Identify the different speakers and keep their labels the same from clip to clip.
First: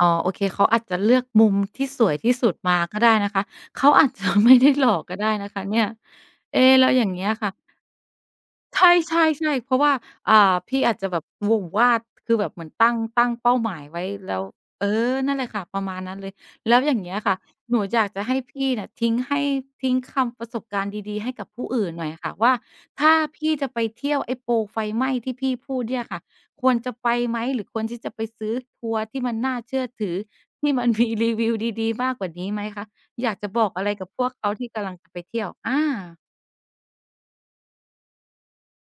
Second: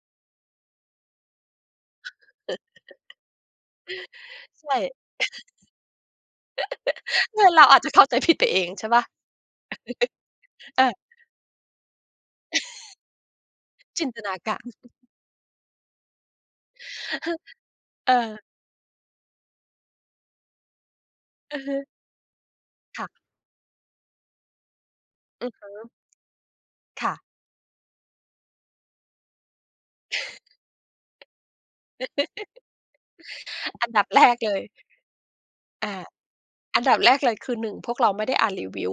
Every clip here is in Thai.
Speaker 1: อ๋อ โอเค เขาอาจจะเลือกมุมที่สวยที่สุดมาก็ได้นะคะ เขาอาจจะ ไม่ไ
Speaker 2: ใ
Speaker 1: ด้
Speaker 2: ช่
Speaker 1: หลอก ก็ได้นะคะนี่ เอ๊! แล้วอย่างเงี้ย
Speaker 2: เนี
Speaker 1: ค
Speaker 2: ่
Speaker 1: ่
Speaker 2: ย
Speaker 1: ะ
Speaker 2: เราอาจจะเข้าใจผิดไปเอง
Speaker 1: ใ
Speaker 2: ใช่เปล่า?
Speaker 1: ช่ ๆ ๆ เพราะว่า เอ่อ พี่
Speaker 2: อา
Speaker 1: อาจจะแบบวง วาด คือแบบเหมือนตั้ง ตั้งเป้าหมายไว
Speaker 2: จ
Speaker 1: ้
Speaker 2: ินตน
Speaker 1: แล
Speaker 2: า
Speaker 1: ้ว
Speaker 2: การ
Speaker 1: เออ นั่นแหละค่ะ ประมาณนั้นเลย แล้ว
Speaker 2: ฮ
Speaker 1: อย่างเงี้ยค่ะ หนูอยา
Speaker 2: เ
Speaker 1: ก
Speaker 2: อ
Speaker 1: จะให
Speaker 2: อ
Speaker 1: ้พี่น่ะทิ้งให้ ทิ้งคำประสบการณ์ดี ๆ ให้กับ
Speaker 2: อื
Speaker 1: ผู
Speaker 2: อ
Speaker 1: ้
Speaker 2: ฮึ
Speaker 1: อื่นหน่อยอะค่ะว่า
Speaker 2: ค
Speaker 1: ถ
Speaker 2: ่
Speaker 1: ้า
Speaker 2: ะ
Speaker 1: พี่จะไปเที่ยวไอ้โปรไฟไหม้ ที่
Speaker 2: อ
Speaker 1: พ
Speaker 2: ื
Speaker 1: ี่
Speaker 2: อฮึ
Speaker 1: พูดเนี่ยค่ะ ควรจะ
Speaker 2: ค
Speaker 1: ไป
Speaker 2: ่ะ
Speaker 1: ไหม หรือควรที่จะไปซื้อทัวร์ที่มันน่าเชื่อถือ ที่มันมีรีวิวดี ๆ มากกว่านี้ไหมคะ? อยากจะบอกอะ
Speaker 2: อั
Speaker 1: ไร
Speaker 2: นด
Speaker 1: ก
Speaker 2: ั
Speaker 1: ั
Speaker 2: บ
Speaker 1: บ
Speaker 2: แ
Speaker 1: พ
Speaker 2: ร
Speaker 1: วก
Speaker 2: ก
Speaker 1: เข
Speaker 2: เ
Speaker 1: า
Speaker 2: ลย
Speaker 1: ที่กำลังจะไปเที่ยว อ
Speaker 2: อา
Speaker 1: า
Speaker 2: อันดับแรกเลยคือหนึ่ง พวกเราไม่ได้อ่านรีวิว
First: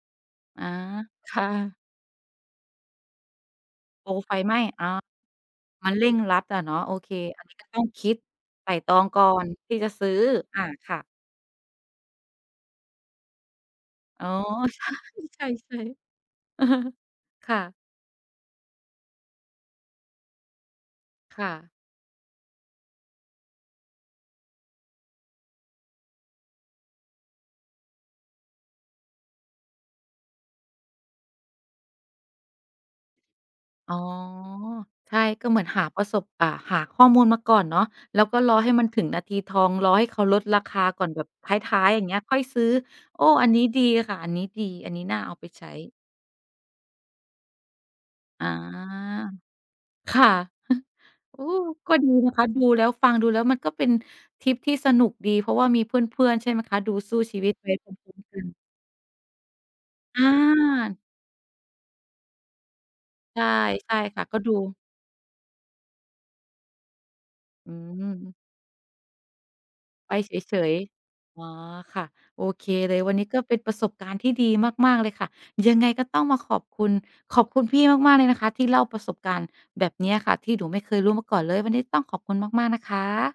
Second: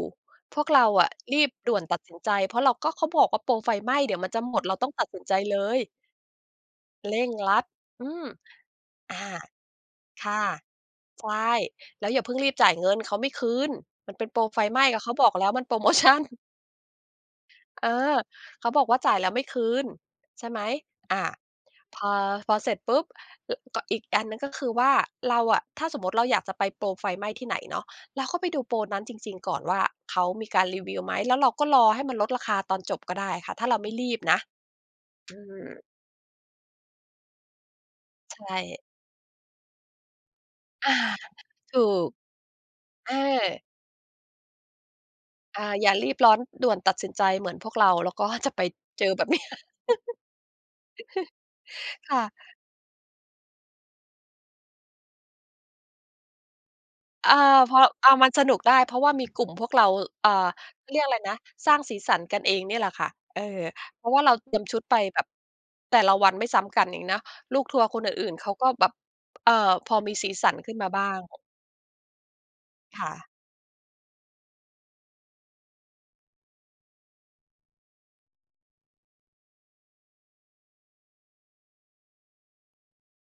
Speaker 2: พ
Speaker 1: อ๋
Speaker 2: ว
Speaker 1: อ
Speaker 2: กเราอะ
Speaker 1: ค
Speaker 2: รี
Speaker 1: ่
Speaker 2: บด
Speaker 1: ะ
Speaker 2: ่วนตัดสินใจ เพราะเรา ก็เขาบอกว่าโปรไฟไหม้
Speaker 1: โป
Speaker 2: เด
Speaker 1: ร
Speaker 2: ี๋ยวมั
Speaker 1: ไ
Speaker 2: น
Speaker 1: ฟ
Speaker 2: จะ
Speaker 1: ไห
Speaker 2: ห
Speaker 1: ม
Speaker 2: ม
Speaker 1: ้
Speaker 2: ด เรา
Speaker 1: อ
Speaker 2: ต้
Speaker 1: า
Speaker 2: องตัดสินใจเลย
Speaker 1: มันเร่งรัดอะเนาะ โอเค
Speaker 2: เร่ง
Speaker 1: อัน
Speaker 2: ร
Speaker 1: นี้
Speaker 2: ัด
Speaker 1: ก็ต้อง
Speaker 2: อ
Speaker 1: ค
Speaker 2: ื
Speaker 1: ิด
Speaker 2: ม
Speaker 1: ไตร่ตรอง
Speaker 2: อา
Speaker 1: ก่อนที่จะซื้อ
Speaker 2: ค่ะ
Speaker 1: อา ค่ะ
Speaker 2: ใช่ แล้วอย่าเพิ่งรีบจ่ายเงิน เขาไม่คืน มันเ
Speaker 1: อ
Speaker 2: ป
Speaker 1: ๋
Speaker 2: ็
Speaker 1: อ
Speaker 2: นโปรไฟไห
Speaker 1: ใ
Speaker 2: ม
Speaker 1: ช
Speaker 2: ้ ก็เขาบอกแล้
Speaker 1: ่
Speaker 2: วมัน
Speaker 1: ใช
Speaker 2: เป็
Speaker 1: ่
Speaker 2: นโพรโมชัน
Speaker 1: ๆ เออ ค่ะ
Speaker 2: เออ เขาบอกว่า "จ่ายแล้วไม่คืน" ใช่ไหม อ่า
Speaker 1: ค่ะ
Speaker 2: พอ พอเสร็จปุ๊บ ล ก อีกอันหนึ่งก็คือว่า เราอะ ถ้าสมมุติเราอยากจะไปโปรไฟไหม้ที่ไหนเนาะ เราก็ไปดูโปรนั้นจริง ๆ ก่อนว่าเขามีการรีวิวไหม แล้วเราก็รอให้มันลดราคาตอนจบก็ได้ค่ะ ถ้าเราไม่
Speaker 1: อ๋อ
Speaker 2: รีบนะ
Speaker 1: ใช่
Speaker 2: อื
Speaker 1: ก็เหมือนห
Speaker 2: ม
Speaker 1: าประสบ อ่า หาข้อมูลมาก่อนเนาะ แล้ว
Speaker 2: ใ
Speaker 1: ก
Speaker 2: ช
Speaker 1: ็รอให้
Speaker 2: ่
Speaker 1: มันถึงนาทีทอง รอให้เขาลดราคา
Speaker 2: อา
Speaker 1: ก่อน แบบท
Speaker 2: ถ
Speaker 1: ้
Speaker 2: ู
Speaker 1: าย ๆ อย่าง
Speaker 2: ก
Speaker 1: เงี้ย ค่อยซื้อ
Speaker 2: เอ
Speaker 1: โอ้! อันนี
Speaker 2: อ
Speaker 1: ้ดีค่ะ อันนี้ดี อันนี้น่าเอาไป
Speaker 2: อ
Speaker 1: ใ
Speaker 2: า
Speaker 1: ช
Speaker 2: อย่
Speaker 1: ้
Speaker 2: ารีบร้อนด่วนตัดสินใจเหมือนพวกเรา แล้วก็
Speaker 1: อ
Speaker 2: จ
Speaker 1: า
Speaker 2: ะไปเจอแบบนี้
Speaker 1: ค่ะ โอ้! ก็ดี
Speaker 2: ค่ะ
Speaker 1: นะคะ ดูแล้ว ฟังดูแล้ว มันก็เป็นทริปที่สนุกดี เพราะว่ามีเพื่อน ๆ ใช่ไหมคะ ดูสู้
Speaker 2: อา
Speaker 1: ชีวิตไป
Speaker 2: พอ
Speaker 1: พร้อ
Speaker 2: อา
Speaker 1: ม
Speaker 2: มัน
Speaker 1: ๆ กั
Speaker 2: สน
Speaker 1: น
Speaker 2: ุกได้ เพราะว่ามีกลุ่มพวกเรา อ่า เขา
Speaker 1: อ
Speaker 2: เ
Speaker 1: า
Speaker 2: รียกอะไรนะ สร้างสีสันกันเองเนี่ยแหละค่ะ
Speaker 1: ใ
Speaker 2: เ
Speaker 1: ช
Speaker 2: ออ
Speaker 1: ่ ใช่
Speaker 2: เพราะว
Speaker 1: ค
Speaker 2: ่
Speaker 1: ่
Speaker 2: า
Speaker 1: ะ
Speaker 2: เรา
Speaker 1: ก็
Speaker 2: เต
Speaker 1: ดู
Speaker 2: รียมชุดไปแบบแต่ละวันไม่ซ้ำกันนี่นะ ลูก
Speaker 1: อื
Speaker 2: ทัวร์คนอื่น
Speaker 1: ม
Speaker 2: ๆ เขาก็แบบ เอ่อ พอม
Speaker 1: ไ
Speaker 2: ี
Speaker 1: ป
Speaker 2: สี
Speaker 1: เ
Speaker 2: สั
Speaker 1: ฉ
Speaker 2: นข
Speaker 1: ย
Speaker 2: ึ้นมาบ้าง
Speaker 1: ๆ อ๋อ ค่ะ โอเคเลย
Speaker 2: ค่
Speaker 1: วันน
Speaker 2: ะ
Speaker 1: ี้ก็เป็นประสบการณ์ที่ดีมาก ๆ เลยค่ะ ยังไงก็ต้องมาขอบคุณ ขอบคุณพี่มาก ๆ เลยนะคะที่เล่าประสบการณ์แบบเนี้ยค่ะที่หนูไม่เคยรู้มาก่อนเลย วันนี้ต้องขอบคุณมาก ๆ นะคะ